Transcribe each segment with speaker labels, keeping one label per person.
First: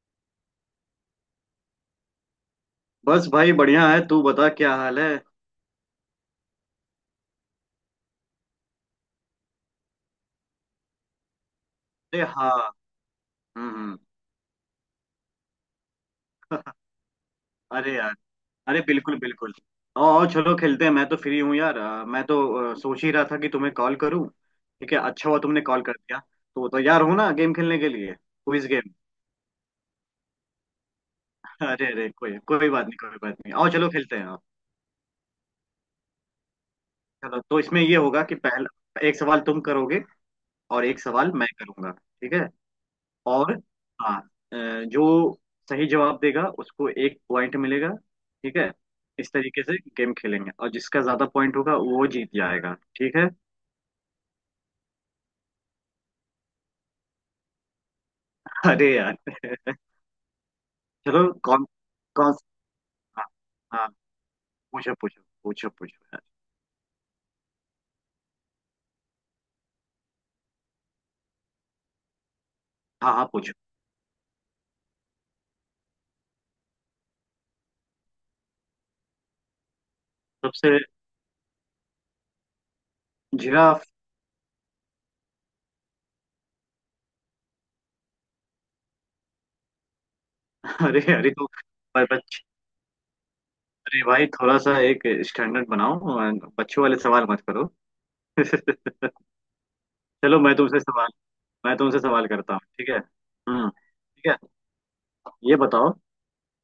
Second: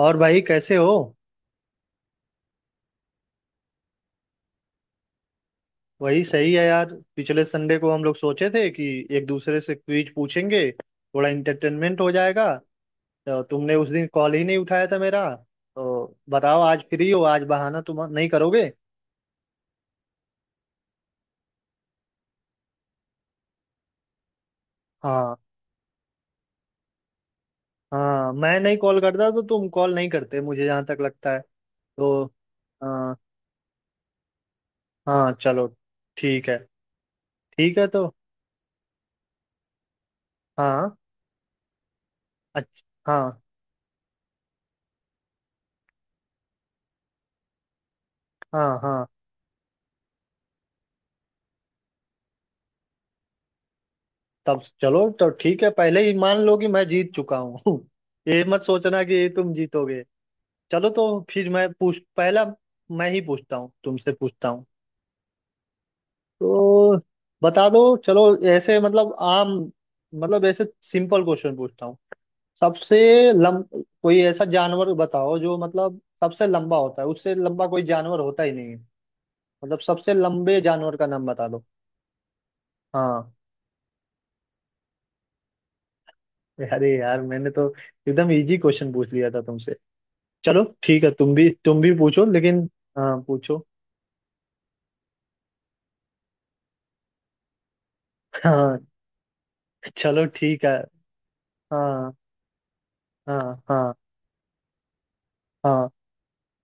Speaker 1: और भाई कैसे हो?
Speaker 2: बस भाई बढ़िया है। तू बता क्या हाल है।
Speaker 1: वही सही है यार। पिछले संडे को हम लोग सोचे थे कि एक दूसरे से क्विज पूछेंगे, थोड़ा इंटरटेनमेंट हो
Speaker 2: अरे
Speaker 1: जाएगा।
Speaker 2: हाँ।
Speaker 1: तो
Speaker 2: हम्म
Speaker 1: तुमने उस
Speaker 2: हम्म,
Speaker 1: दिन कॉल ही नहीं उठाया था मेरा। तो बताओ, आज फ्री हो? आज बहाना
Speaker 2: अरे
Speaker 1: तुम
Speaker 2: यार।
Speaker 1: नहीं करोगे।
Speaker 2: अरे बिल्कुल बिल्कुल। आओ आओ चलो खेलते हैं। मैं तो फ्री हूँ यार, मैं तो सोच ही रहा था कि तुम्हें कॉल करूँ। ठीक है अच्छा
Speaker 1: हाँ।
Speaker 2: हुआ तुमने कॉल कर दिया। तो तैयार हो ना गेम खेलने के लिए,
Speaker 1: हाँ, मैं
Speaker 2: क्विज
Speaker 1: नहीं
Speaker 2: गेम।
Speaker 1: कॉल करता तो तुम कॉल नहीं करते मुझे, जहाँ तक लगता है।
Speaker 2: अरे अरे
Speaker 1: तो
Speaker 2: कोई कोई बात नहीं,
Speaker 1: हाँ।
Speaker 2: कोई बात नहीं। आओ चलो खेलते हैं आओ।
Speaker 1: हाँ, चलो। ठीक है।
Speaker 2: चलो तो
Speaker 1: ठीक
Speaker 2: इसमें
Speaker 1: है।
Speaker 2: ये
Speaker 1: तो
Speaker 2: होगा कि पहला एक सवाल तुम करोगे और
Speaker 1: हाँ,
Speaker 2: एक सवाल मैं करूंगा ठीक है।
Speaker 1: अच्छा। हाँ,
Speaker 2: और हाँ अ, जो सही जवाब देगा उसको एक पॉइंट मिलेगा ठीक है।
Speaker 1: हाँ, हाँ।
Speaker 2: इस तरीके से गेम खेलेंगे और जिसका ज्यादा पॉइंट होगा वो जीत जाएगा ठीक है।
Speaker 1: तब चलो, तो ठीक है। पहले ही मान लो कि मैं जीत चुका हूँ। ये मत
Speaker 2: अरे
Speaker 1: सोचना
Speaker 2: यार।
Speaker 1: कि तुम जीतोगे। चलो तो
Speaker 2: चलो
Speaker 1: फिर
Speaker 2: कौन,
Speaker 1: मैं पूछ
Speaker 2: कौन।
Speaker 1: पहला। मैं ही
Speaker 2: हाँ
Speaker 1: पूछता हूँ,
Speaker 2: हाँ
Speaker 1: तुमसे पूछता हूँ।
Speaker 2: पूछो पूछो पूछो पूछो यार।
Speaker 1: तो बता दो। चलो, ऐसे मतलब आम, मतलब ऐसे सिंपल क्वेश्चन पूछता हूँ। सबसे
Speaker 2: हाँ हाँ पूछो।
Speaker 1: लम कोई ऐसा जानवर बताओ जो मतलब सबसे लंबा होता है, उससे लंबा कोई जानवर होता ही नहीं है। मतलब सबसे लंबे
Speaker 2: सबसे।
Speaker 1: जानवर का नाम बता दो। हाँ।
Speaker 2: जिराफ।
Speaker 1: अरे यार, मैंने तो एकदम इजी क्वेश्चन पूछ लिया था तुमसे। चलो
Speaker 2: अरे
Speaker 1: ठीक है,
Speaker 2: अरे
Speaker 1: तुम
Speaker 2: तो,
Speaker 1: भी तुम भी
Speaker 2: पर
Speaker 1: पूछो
Speaker 2: बच
Speaker 1: लेकिन। हाँ, पूछो।
Speaker 2: अरे भाई थोड़ा सा एक स्टैंडर्ड बनाओ और बच्चों वाले सवाल मत करो।
Speaker 1: हाँ। चलो।
Speaker 2: चलो
Speaker 1: ठीक है।
Speaker 2: मैं तुमसे
Speaker 1: हाँ,
Speaker 2: सवाल करता हूँ ठीक है,
Speaker 1: हाँ, हाँ।
Speaker 2: ठीक है। ये
Speaker 1: हाँ,
Speaker 2: बताओ,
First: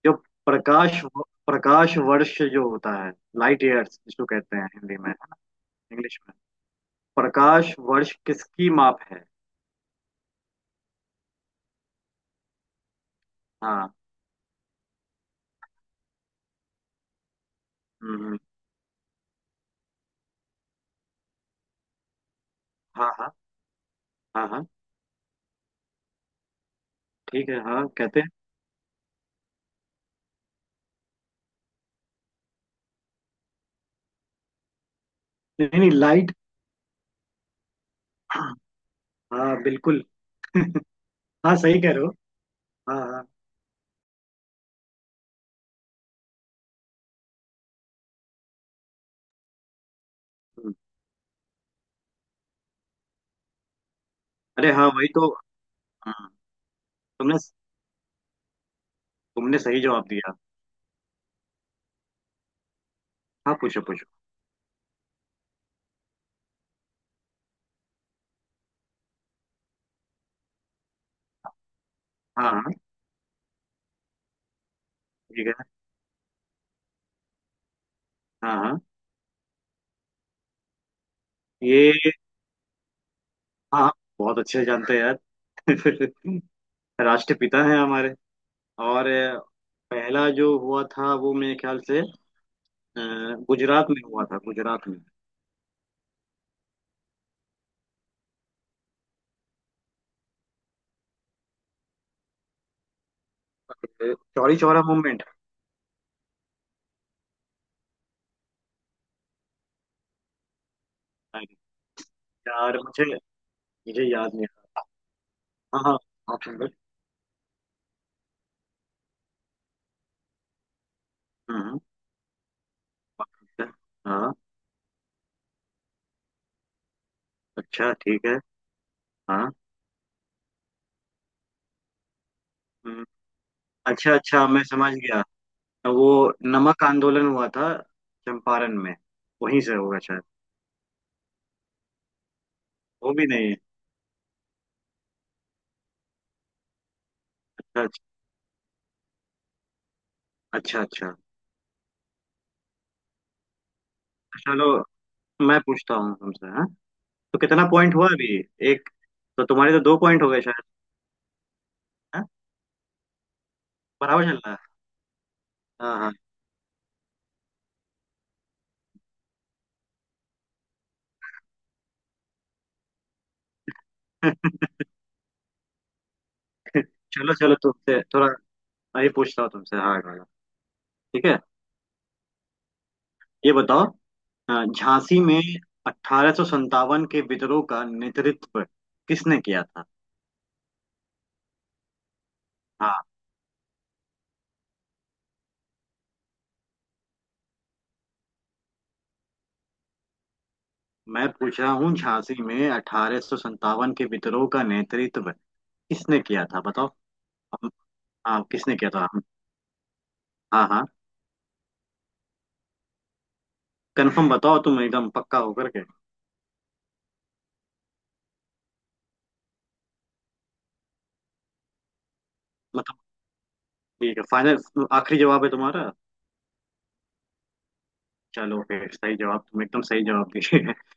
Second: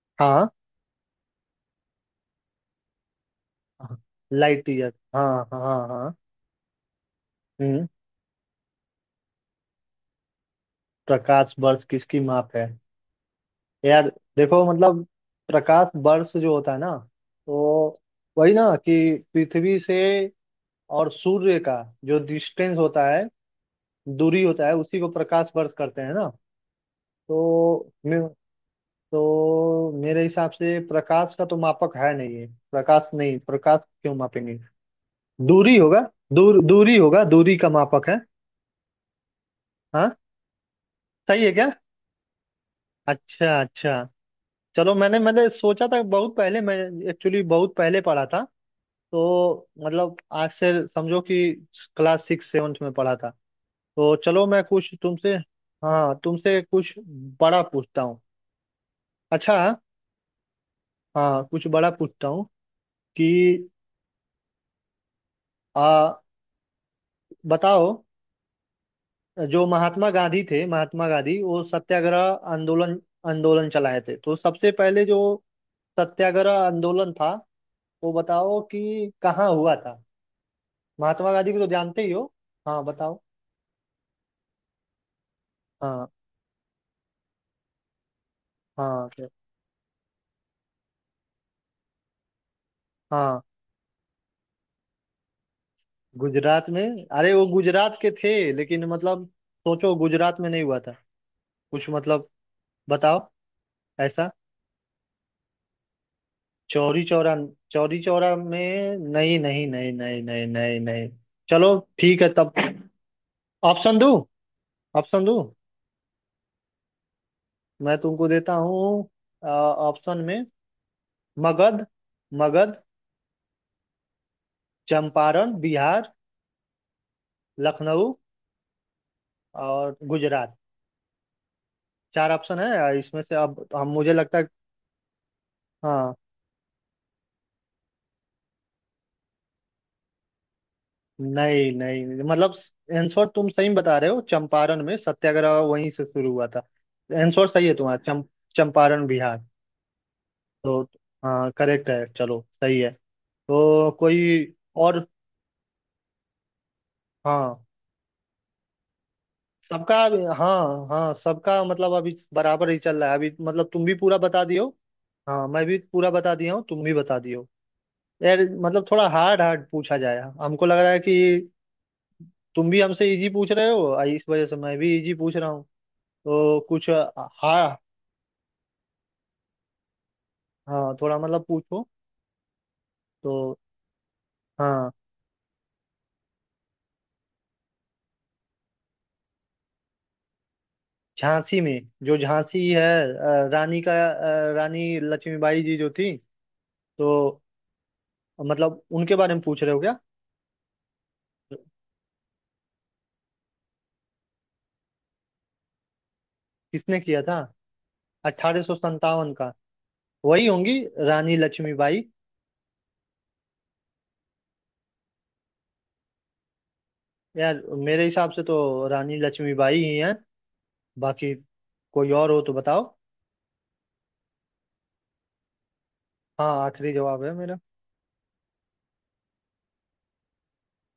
Speaker 2: जो
Speaker 1: हाँ,
Speaker 2: प्रकाश, प्रकाश वर्ष जो होता है, लाइट
Speaker 1: हाँ।
Speaker 2: ईयर्स जिसको कहते हैं
Speaker 1: लाइट ईयर,
Speaker 2: हिंदी में,
Speaker 1: हाँ, हाँ, हाँ। हाँ।
Speaker 2: इंग्लिश में, प्रकाश
Speaker 1: हम्म।
Speaker 2: वर्ष किसकी माप है?
Speaker 1: प्रकाश वर्ष किसकी माप है?
Speaker 2: हाँ।
Speaker 1: यार देखो, मतलब प्रकाश वर्ष जो होता है ना, तो
Speaker 2: हम्म,
Speaker 1: वही ना कि पृथ्वी से और सूर्य का जो डिस्टेंस होता
Speaker 2: हाँ
Speaker 1: है,
Speaker 2: हाँ
Speaker 1: दूरी
Speaker 2: हाँ।
Speaker 1: होता
Speaker 2: हाँ
Speaker 1: है, उसी को प्रकाश वर्ष करते हैं ना।
Speaker 2: ठीक है हाँ
Speaker 1: तो
Speaker 2: कहते हैं।
Speaker 1: तो मेरे हिसाब से प्रकाश का तो मापक है नहीं है, प्रकाश नहीं, प्रकाश क्यों मापेंगे।
Speaker 2: नहीं
Speaker 1: दूरी
Speaker 2: नहीं
Speaker 1: होगा।
Speaker 2: लाइट।
Speaker 1: दूरी होगा, दूरी का मापक है।
Speaker 2: हाँ बिल्कुल।
Speaker 1: हाँ, सही है
Speaker 2: हाँ
Speaker 1: क्या?
Speaker 2: सही कह रहे हो, हाँ हाँ।
Speaker 1: अच्छा, अच्छा। चलो, मैंने मैंने सोचा था बहुत पहले मैं एक्चुअली बहुत पहले पढ़ा था। तो मतलब आज से
Speaker 2: हम्म,
Speaker 1: समझो कि क्लास सिक्स सेवन्थ में पढ़ा था। तो चलो, मैं
Speaker 2: अरे हाँ
Speaker 1: कुछ
Speaker 2: वही तो।
Speaker 1: तुमसे। हाँ,
Speaker 2: हाँ,
Speaker 1: तुमसे कुछ
Speaker 2: तुमने
Speaker 1: बड़ा पूछता हूँ। अच्छा।
Speaker 2: तुमने सही जवाब दिया।
Speaker 1: हाँ, कुछ बड़ा पूछता हूँ कि
Speaker 2: हाँ पूछो पूछो।
Speaker 1: आ बताओ, जो महात्मा गांधी थे, महात्मा गांधी वो सत्याग्रह
Speaker 2: हाँ हाँ
Speaker 1: आंदोलन आंदोलन चलाए थे। तो सबसे पहले जो
Speaker 2: ठीक है,
Speaker 1: सत्याग्रह आंदोलन था वो
Speaker 2: हाँ
Speaker 1: बताओ
Speaker 2: हाँ।
Speaker 1: कि कहाँ हुआ था। महात्मा गांधी को तो जानते
Speaker 2: ये
Speaker 1: ही हो। हाँ, बताओ।
Speaker 2: हाँ बहुत अच्छे जानते हैं यार।
Speaker 1: हाँ,
Speaker 2: राष्ट्रपिता हैं हमारे। और
Speaker 1: हाँ, सर।
Speaker 2: पहला जो हुआ था वो मेरे ख्याल से
Speaker 1: हाँ,
Speaker 2: गुजरात में हुआ था, गुजरात में।
Speaker 1: गुजरात में? अरे वो गुजरात के थे लेकिन, मतलब सोचो, गुजरात में नहीं हुआ था। कुछ मतलब बताओ। ऐसा?
Speaker 2: चौरी चौरा मूवमेंट।
Speaker 1: चौरी चौरा? चौरी चौरा में नहीं, नहीं, नहीं, नहीं, नहीं, नहीं, नहीं। चलो ठीक है तब,
Speaker 2: यार मुझे
Speaker 1: ऑप्शन
Speaker 2: मुझे
Speaker 1: दो।
Speaker 2: याद नहीं आ
Speaker 1: ऑप्शन दो,
Speaker 2: रहा। हाँ हाँ ऑप्शन दो।
Speaker 1: मैं तुमको देता हूँ। ऑप्शन में
Speaker 2: हम्म।
Speaker 1: मगध, मगध,
Speaker 2: पाकिस्तान। हाँ
Speaker 1: चंपारण बिहार,
Speaker 2: अच्छा
Speaker 1: लखनऊ
Speaker 2: ठीक है हाँ।
Speaker 1: और गुजरात। चार ऑप्शन है,
Speaker 2: हम्म,
Speaker 1: इसमें से अब हम, मुझे
Speaker 2: अच्छा
Speaker 1: लगता है।
Speaker 2: अच्छा मैं समझ गया, वो
Speaker 1: हाँ।
Speaker 2: नमक आंदोलन हुआ था चंपारण में, वहीं से होगा शायद।
Speaker 1: नहीं, नहीं, मतलब
Speaker 2: वो
Speaker 1: आंसर
Speaker 2: भी
Speaker 1: तुम
Speaker 2: नहीं।
Speaker 1: सही बता रहे हो, चंपारण में सत्याग्रह वहीं से शुरू हुआ था। आंसर सही है तुम्हारा,
Speaker 2: अच्छा
Speaker 1: चंपारण बिहार।
Speaker 2: अच्छा
Speaker 1: तो
Speaker 2: अच्छा अच्छा।
Speaker 1: हाँ, करेक्ट है, चलो, सही है। तो कोई
Speaker 2: चलो
Speaker 1: और।
Speaker 2: मैं पूछता हूँ तुमसे हाँ। तो
Speaker 1: हाँ।
Speaker 2: कितना पॉइंट हुआ अभी, एक? तो तुम्हारे तो दो पॉइंट हो गए शायद।
Speaker 1: हाँ, हाँ, सबका मतलब अभी
Speaker 2: हाँ?
Speaker 1: बराबर ही चल रहा है अभी। मतलब तुम भी पूरा
Speaker 2: बराबर चल
Speaker 1: बता
Speaker 2: रहा
Speaker 1: दियो।
Speaker 2: है,
Speaker 1: हाँ, मैं भी
Speaker 2: हाँ
Speaker 1: पूरा
Speaker 2: हाँ।
Speaker 1: बता दिया हूँ, तुम भी बता दियो। यार, मतलब थोड़ा हार्ड हार्ड पूछा जाए, हमको लग रहा है कि तुम भी हमसे इजी पूछ रहे हो, और इस वजह से मैं भी इजी पूछ रहा हूँ। तो कुछ।
Speaker 2: चलो चलो
Speaker 1: हाँ।
Speaker 2: तुमसे थोड़ा मैं भी पूछता हूँ तुमसे हाँ हाँ हाँ।
Speaker 1: हाँ, थोड़ा
Speaker 2: ठीक है।
Speaker 1: मतलब पूछो। तो
Speaker 2: ये बताओ,
Speaker 1: हाँ,
Speaker 2: झांसी में अठारह सत्तावन के विद्रोह का नेतृत्व किसने किया था?
Speaker 1: झांसी में जो झांसी है,
Speaker 2: हाँ
Speaker 1: रानी का रानी लक्ष्मीबाई जी जो थी, तो मतलब उनके बारे में पूछ रहे हो क्या?
Speaker 2: मैं पूछ रहा हूँ, झांसी में अठारह सत्तावन के विद्रोह का नेतृत्व किसने किया था बताओ,
Speaker 1: किसने किया था?
Speaker 2: हम। हाँ
Speaker 1: अठारह सौ
Speaker 2: किसने किया था, हम।
Speaker 1: संतावन का। वही
Speaker 2: हाँ
Speaker 1: होंगी,
Speaker 2: हाँ।
Speaker 1: रानी लक्ष्मीबाई।
Speaker 2: कंफर्म बताओ तुम एकदम पक्का होकर के।
Speaker 1: यार मेरे हिसाब से तो रानी लक्ष्मीबाई ही हैं, बाकी कोई और हो तो बताओ।
Speaker 2: मतलब ठीक है फाइनल, आखिरी जवाब है तुम्हारा।
Speaker 1: हाँ, आखिरी जवाब है मेरा।
Speaker 2: चलो फिर सही जवाब, तुम एकदम सही जवाब दिए।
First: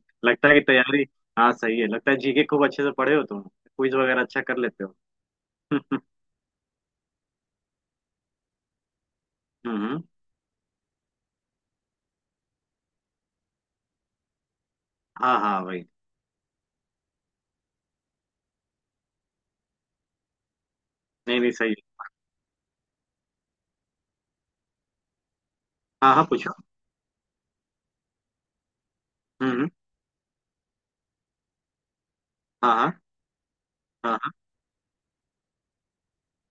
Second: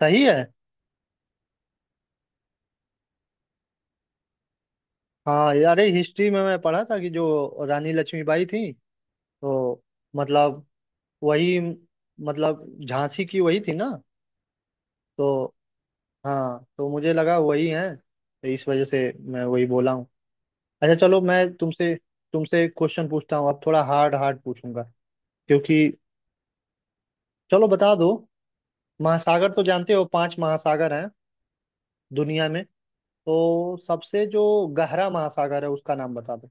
Speaker 1: सही है।
Speaker 2: लगता है कि तैयारी। हाँ सही है, लगता है जीके खूब अच्छे से पढ़े हो तुम, क्विज वगैरह अच्छा कर लेते हो।
Speaker 1: हाँ, अरे हिस्ट्री में मैं पढ़ा था कि जो रानी लक्ष्मीबाई थी, तो
Speaker 2: हम्म।
Speaker 1: मतलब वही, मतलब झांसी की वही थी ना।
Speaker 2: हाँ
Speaker 1: तो
Speaker 2: हाँ भाई।
Speaker 1: हाँ, तो मुझे लगा वही है, तो इस वजह से मैं वही बोला हूँ। अच्छा चलो,
Speaker 2: नहीं नहीं
Speaker 1: मैं
Speaker 2: सही
Speaker 1: तुमसे,
Speaker 2: है।
Speaker 1: तुमसे क्वेश्चन पूछता हूँ। अब थोड़ा हार्ड हार्ड पूछूंगा क्योंकि।
Speaker 2: हाँ हाँ पूछो।
Speaker 1: चलो, बता दो। महासागर तो
Speaker 2: हम्म,
Speaker 1: जानते हो, पांच महासागर हैं दुनिया में।
Speaker 2: हाँ हाँ
Speaker 1: तो
Speaker 2: हाँ
Speaker 1: सबसे जो गहरा महासागर है उसका नाम बता दो।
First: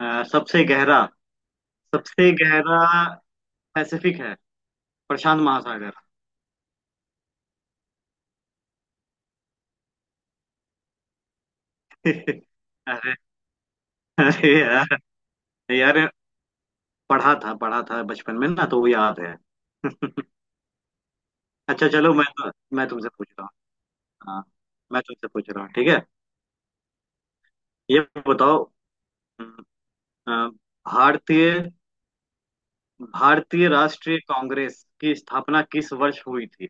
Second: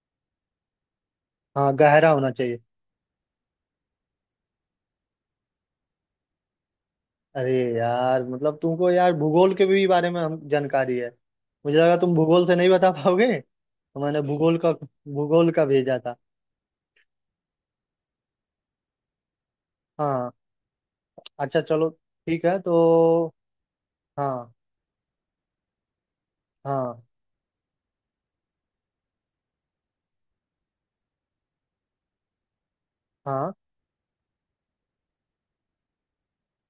Speaker 2: हाँ। सबसे गहरा,
Speaker 1: हाँ, गहरा होना
Speaker 2: सबसे
Speaker 1: चाहिए।
Speaker 2: गहरा पैसिफिक है, प्रशांत महासागर।
Speaker 1: अरे यार, मतलब तुमको यार भूगोल के भी बारे में हम जानकारी है। मुझे लगा तुम भूगोल से नहीं बता
Speaker 2: अरे।
Speaker 1: पाओगे, तो मैंने
Speaker 2: अरे
Speaker 1: भूगोल का
Speaker 2: यार।
Speaker 1: भूगोल का भेजा
Speaker 2: यार,
Speaker 1: था।
Speaker 2: पढ़ा था बचपन में ना तो वो याद है।
Speaker 1: हाँ, अच्छा चलो।
Speaker 2: अच्छा चलो मैं
Speaker 1: ठीक
Speaker 2: तो,
Speaker 1: है, तो
Speaker 2: मैं तुमसे पूछ रहा हूँ, हाँ।
Speaker 1: हाँ,
Speaker 2: मैं तुमसे पूछ रहा हूँ ठीक है।
Speaker 1: हाँ,
Speaker 2: ये बताओ, हम्म, अ, भारतीय
Speaker 1: हाँ।
Speaker 2: भारतीय राष्ट्रीय कांग्रेस की स्थापना किस वर्ष हुई थी?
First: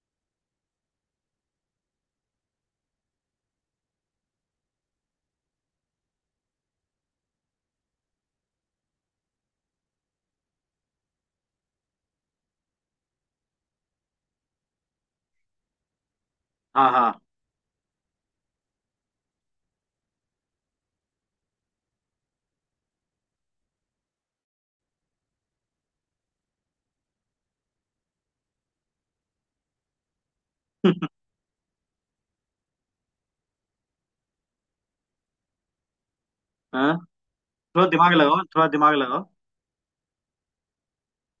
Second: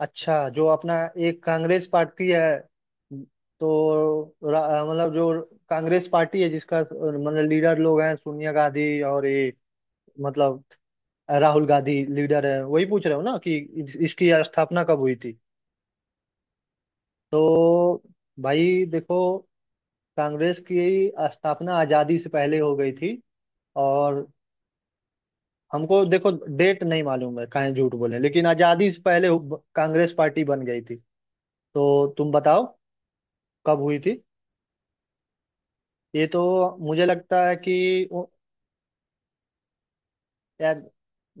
Speaker 1: अच्छा, जो अपना एक कांग्रेस पार्टी है, तो रा- मतलब जो कांग्रेस पार्टी है जिसका मतलब लीडर लोग हैं सोनिया गांधी, और ये, मतलब राहुल गांधी लीडर है, वही पूछ रहे हो ना कि इसकी स्थापना कब हुई थी?
Speaker 2: हाँ हाँ।
Speaker 1: तो भाई देखो, कांग्रेस की स्थापना आजादी से पहले हो गई थी, और हमको देखो, डेट नहीं मालूम है, काहे झूठ बोले, लेकिन आजादी से पहले कांग्रेस पार्टी बन गई थी। तो तुम बताओ, कब हुई थी ये तो।
Speaker 2: हाँ
Speaker 1: मुझे लगता है
Speaker 2: थोड़ा
Speaker 1: कि
Speaker 2: दिमाग लगाओ, थोड़ा दिमाग लगाओ।
Speaker 1: यार,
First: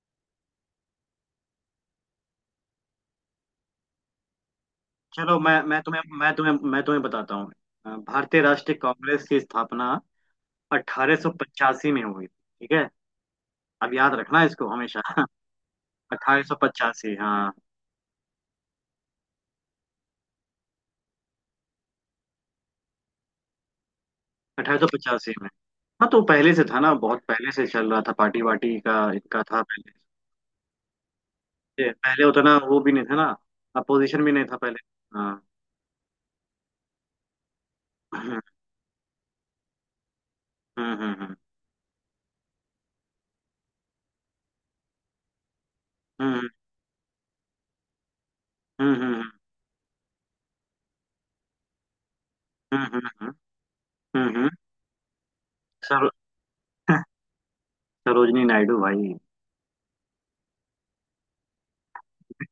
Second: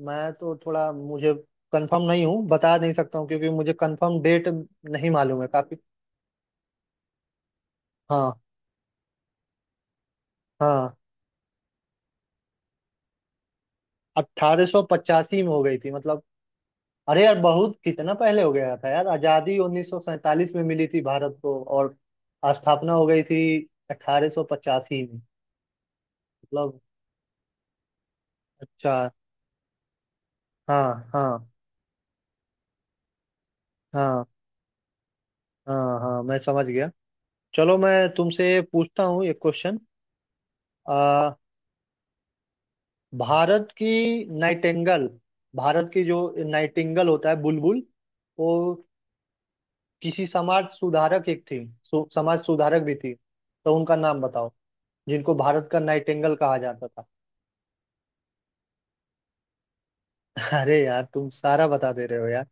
Speaker 1: मैं तो थोड़ा, मुझे कंफर्म नहीं हूँ, बता नहीं सकता हूँ, क्योंकि मुझे कंफर्म डेट नहीं
Speaker 2: चलो
Speaker 1: मालूम है काफी।
Speaker 2: मैं तुम्हें बताता हूँ,
Speaker 1: हाँ।
Speaker 2: भारतीय राष्ट्रीय कांग्रेस की स्थापना
Speaker 1: हाँ,
Speaker 2: 1885 में हुई थी, ठीक है। अब याद रखना इसको हमेशा।
Speaker 1: 1885 में हो गई थी मतलब?
Speaker 2: 1885
Speaker 1: अरे यार,
Speaker 2: हाँ।
Speaker 1: बहुत कितना पहले हो गया था यार, आज़ादी 1947 में मिली थी भारत को, और स्थापना हो गई थी 1885 में।
Speaker 2: 1885 में। हाँ तो पहले से
Speaker 1: मतलब,
Speaker 2: था ना, बहुत पहले से चल रहा था, पार्टी वार्टी
Speaker 1: अच्छा।
Speaker 2: का इनका था पहले।
Speaker 1: हाँ, हाँ,
Speaker 2: ये पहले उतना वो भी नहीं था ना,
Speaker 1: हाँ,
Speaker 2: अपोजिशन भी नहीं था पहले। हाँ।
Speaker 1: हाँ। हाँ, मैं समझ गया। चलो, मैं तुमसे पूछता हूँ एक क्वेश्चन।
Speaker 2: हम्म हम्म हम्म
Speaker 1: भारत की नाइटेंगल, भारत की जो
Speaker 2: हम्म
Speaker 1: नाइटिंगल होता है बुलबुल, वो
Speaker 2: हम्म हम्म हम्म,
Speaker 1: किसी समाज सुधारक एक थी, समाज सुधारक
Speaker 2: हम्म
Speaker 1: भी
Speaker 2: हम्म
Speaker 1: थी,
Speaker 2: हम्म
Speaker 1: तो उनका नाम
Speaker 2: हम्म, हम्म।
Speaker 1: बताओ जिनको भारत का
Speaker 2: सरो,
Speaker 1: नाइटेंगल कहा जाता था।
Speaker 2: सरोजनी नायडू भाई।
Speaker 1: अरे यार, तुम सारा बता दे रहे हो यार।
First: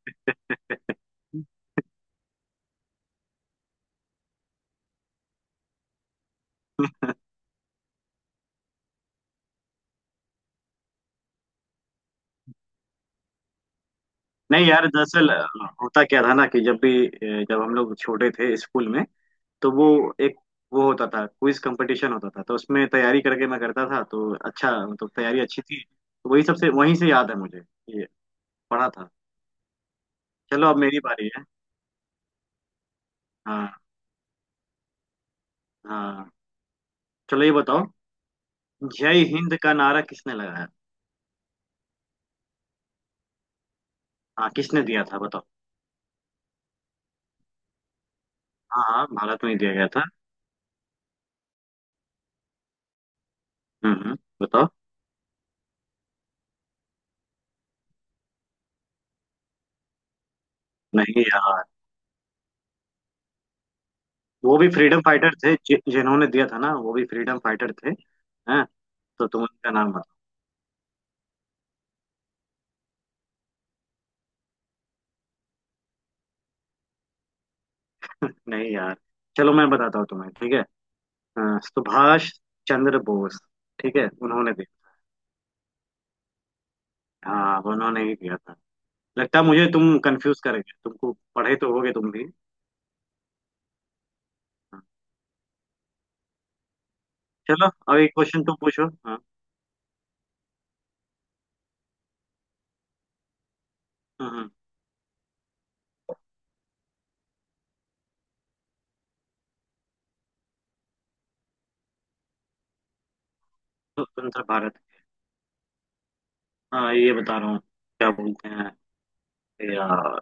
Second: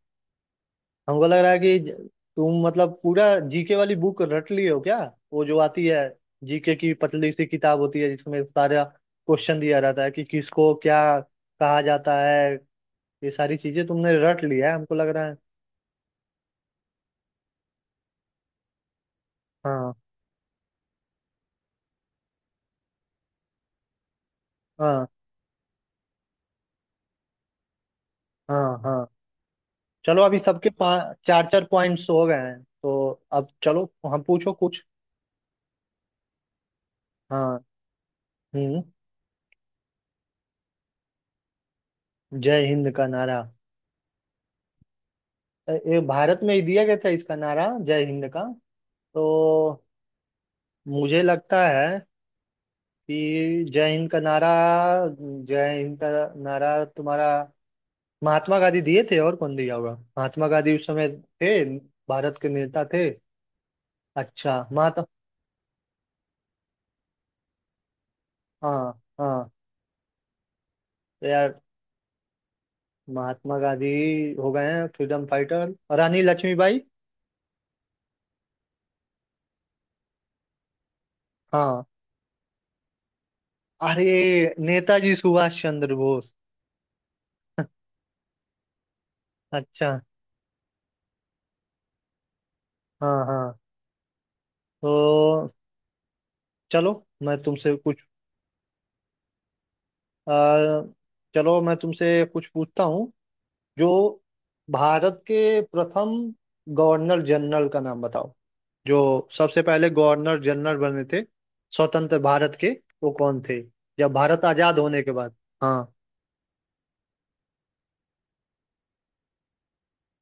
Speaker 1: हमको लग रहा है कि तुम मतलब पूरा जीके वाली बुक रट लिए हो क्या? वो जो आती है, जीके की पतली सी किताब होती है, जिसमें सारा क्वेश्चन दिया रहता है कि किसको क्या कहा जाता है, ये सारी चीजें तुमने रट
Speaker 2: नहीं
Speaker 1: लिया है
Speaker 2: यार,
Speaker 1: हमको लग
Speaker 2: दरअसल
Speaker 1: रहा
Speaker 2: होता क्या था ना कि जब भी, जब हम लोग छोटे थे स्कूल में तो वो
Speaker 1: है।
Speaker 2: एक, वो होता था क्विज कंपटीशन होता था तो उसमें तैयारी करके मैं करता था, तो अच्छा मतलब
Speaker 1: हाँ,
Speaker 2: तैयारी अच्छी थी तो वही सबसे वहीं से याद है मुझे, ये
Speaker 1: हाँ,
Speaker 2: पढ़ा
Speaker 1: हाँ।
Speaker 2: था।
Speaker 1: चलो, अभी
Speaker 2: चलो
Speaker 1: सबके
Speaker 2: अब मेरी
Speaker 1: पाँच,
Speaker 2: बारी है,
Speaker 1: चार चार पॉइंट्स हो गए हैं, तो अब
Speaker 2: हाँ
Speaker 1: चलो। हम, पूछो कुछ।
Speaker 2: हाँ। चलो ये
Speaker 1: हाँ।
Speaker 2: बताओ,
Speaker 1: हम्म।
Speaker 2: जय हिंद का नारा किसने लगाया?
Speaker 1: जय हिंद का नारा?
Speaker 2: हाँ किसने दिया था बताओ।
Speaker 1: ये भारत में ही दिया गया था, इसका नारा, जय हिंद का।
Speaker 2: हाँ हाँ भारत में ही दिया
Speaker 1: तो
Speaker 2: गया था।
Speaker 1: मुझे लगता है कि जय
Speaker 2: हम्म
Speaker 1: हिंद
Speaker 2: हम्म
Speaker 1: का नारा,
Speaker 2: बताओ।
Speaker 1: जय हिंद का नारा, तुम्हारा महात्मा गांधी दिए थे, और कौन दिया होगा? महात्मा गांधी उस समय
Speaker 2: नहीं
Speaker 1: थे
Speaker 2: यार।
Speaker 1: भारत के, नेता थे। अच्छा,
Speaker 2: वो भी फ्रीडम
Speaker 1: महात्मा।
Speaker 2: फाइटर थे, जिन्होंने दिया था ना, वो भी फ्रीडम फाइटर थे हैं।
Speaker 1: हाँ,
Speaker 2: तो तुम
Speaker 1: हाँ।
Speaker 2: उनका नाम बताओ।
Speaker 1: तो यार, महात्मा गांधी हो गए हैं फ्रीडम फाइटर, रानी लक्ष्मीबाई।
Speaker 2: नहीं यार चलो मैं बताता हूँ तुम्हें ठीक है। हाँ,
Speaker 1: हाँ,
Speaker 2: सुभाष चंद्र बोस। ठीक है
Speaker 1: अरे
Speaker 2: उन्होंने दिया।
Speaker 1: नेताजी सुभाष चंद्र बोस।
Speaker 2: हाँ उन्होंने ही दिया था। लगता है मुझे तुम
Speaker 1: अच्छा।
Speaker 2: कंफ्यूज करेंगे, तुमको पढ़े तो होगे तुम भी।
Speaker 1: हाँ, हाँ।
Speaker 2: हाँ,
Speaker 1: तो चलो, मैं
Speaker 2: चलो
Speaker 1: तुमसे
Speaker 2: अब
Speaker 1: कुछ।
Speaker 2: एक क्वेश्चन तुम पूछो हाँ।
Speaker 1: आ, चलो मैं तुमसे कुछ पूछता हूँ। जो
Speaker 2: हम्म, हम्म,
Speaker 1: भारत के प्रथम गवर्नर जनरल का नाम बताओ, जो सबसे पहले गवर्नर जनरल बने थे स्वतंत्र भारत के, वो कौन थे?
Speaker 2: तो
Speaker 1: जब
Speaker 2: स्वतंत्र
Speaker 1: भारत
Speaker 2: भारत।
Speaker 1: आजाद होने के बाद। हाँ।
Speaker 2: हाँ ये बता रहा हूँ, क्या बोलते हैं यार,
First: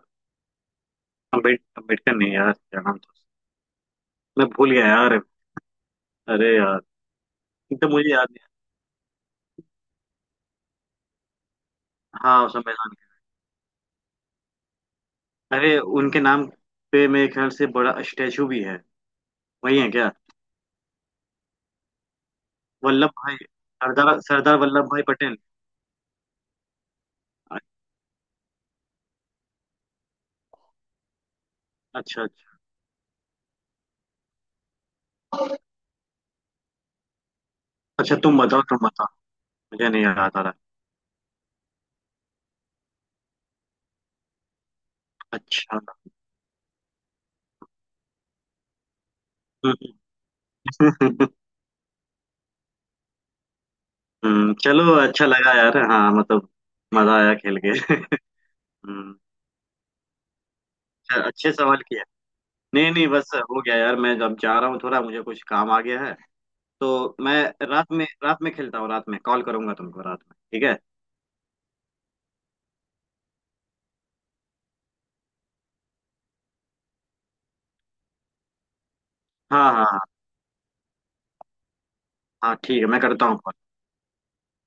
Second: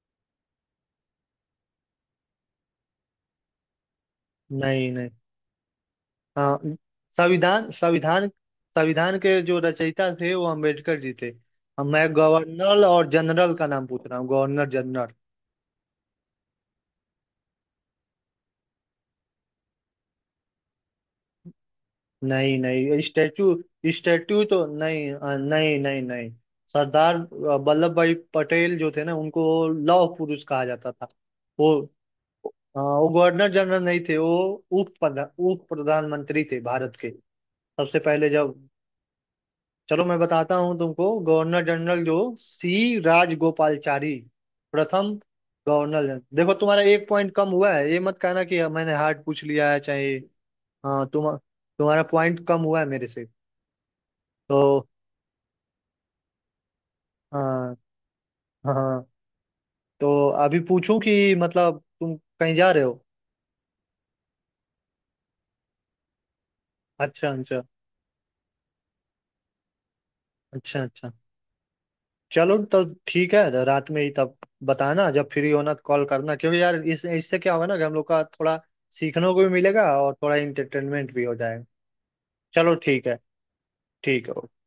Speaker 2: अम्बेडकर नहीं यार, क्या नाम था, मैं भूल गया
Speaker 1: नहीं, नहीं।
Speaker 2: यार। अरे
Speaker 1: हाँ,
Speaker 2: यार,
Speaker 1: संविधान,
Speaker 2: एकदम मुझे याद
Speaker 1: संविधान,
Speaker 2: नहीं।
Speaker 1: संविधान के जो रचयिता थे वो अंबेडकर जी थे। अब मैं
Speaker 2: हाँ
Speaker 1: गवर्नर
Speaker 2: संविधान।
Speaker 1: और जनरल का नाम पूछ रहा हूँ, गवर्नर जनरल।
Speaker 2: अरे उनके नाम पे मेरे ख्याल से बड़ा स्टैचू भी है, वही है क्या?
Speaker 1: नहीं, नहीं,
Speaker 2: वल्लभ भाई,
Speaker 1: स्टैचू,
Speaker 2: सरदार,
Speaker 1: स्टैचू
Speaker 2: सरदार
Speaker 1: तो
Speaker 2: वल्लभ भाई
Speaker 1: नहीं,
Speaker 2: पटेल।
Speaker 1: नहीं, नहीं, नहीं। सरदार
Speaker 2: अ-
Speaker 1: वल्लभ भाई पटेल जो थे ना, उनको लौह पुरुष कहा जाता था। वो
Speaker 2: अच्छा अच्छा
Speaker 1: वो गवर्नर जनरल नहीं थे। वो उप प्रधान, उप प्रधानमंत्री थे भारत के सबसे
Speaker 2: अच्छा,
Speaker 1: पहले
Speaker 2: तुम
Speaker 1: जब।
Speaker 2: बताओ तुम बताओ, मुझे नहीं
Speaker 1: चलो, मैं
Speaker 2: याद आ रहा।
Speaker 1: बताता हूँ तुमको। गवर्नर जनरल जो सी राजगोपालचारी, प्रथम
Speaker 2: अच्छा।
Speaker 1: Governor general. देखो, तुम्हारा एक पॉइंट कम हुआ है, ये मत कहना कि मैंने हार्ड पूछ लिया है, चाहे। हाँ, तुम, तुम्हारा पॉइंट कम हुआ है मेरे से। तो
Speaker 2: चलो अच्छा लगा यार, हाँ मतलब, मजा आया खेल के।
Speaker 1: हाँ, हाँ, हाँ।
Speaker 2: हम्म,
Speaker 1: तो अभी पूछूं
Speaker 2: अच्छा,
Speaker 1: कि
Speaker 2: अच्छे सवाल
Speaker 1: मतलब
Speaker 2: किया।
Speaker 1: तुम कहीं जा रहे
Speaker 2: नहीं
Speaker 1: हो?
Speaker 2: नहीं बस हो गया यार, मैं अब जा रहा हूँ, थोड़ा मुझे कुछ काम आ गया है, तो
Speaker 1: अच्छा,
Speaker 2: मैं
Speaker 1: अच्छा।
Speaker 2: रात में, रात में खेलता हूँ, रात में कॉल करूंगा तुमको रात में, ठीक है।
Speaker 1: अच्छा, अच्छा। चलो तब ठीक है, तो रात में ही तब बताना, जब फ्री होना तो कॉल करना, क्योंकि यार इस, इससे क्या होगा ना कि हम लोग का थोड़ा सीखने को भी
Speaker 2: हाँ हाँ
Speaker 1: मिलेगा
Speaker 2: हाँ।
Speaker 1: और थोड़ा इंटरटेनमेंट भी हो जाएगा।
Speaker 2: हाँ
Speaker 1: चलो
Speaker 2: ठीक है, मैं
Speaker 1: ठीक है।
Speaker 2: करता हूँ call।
Speaker 1: ठीक है, ओके।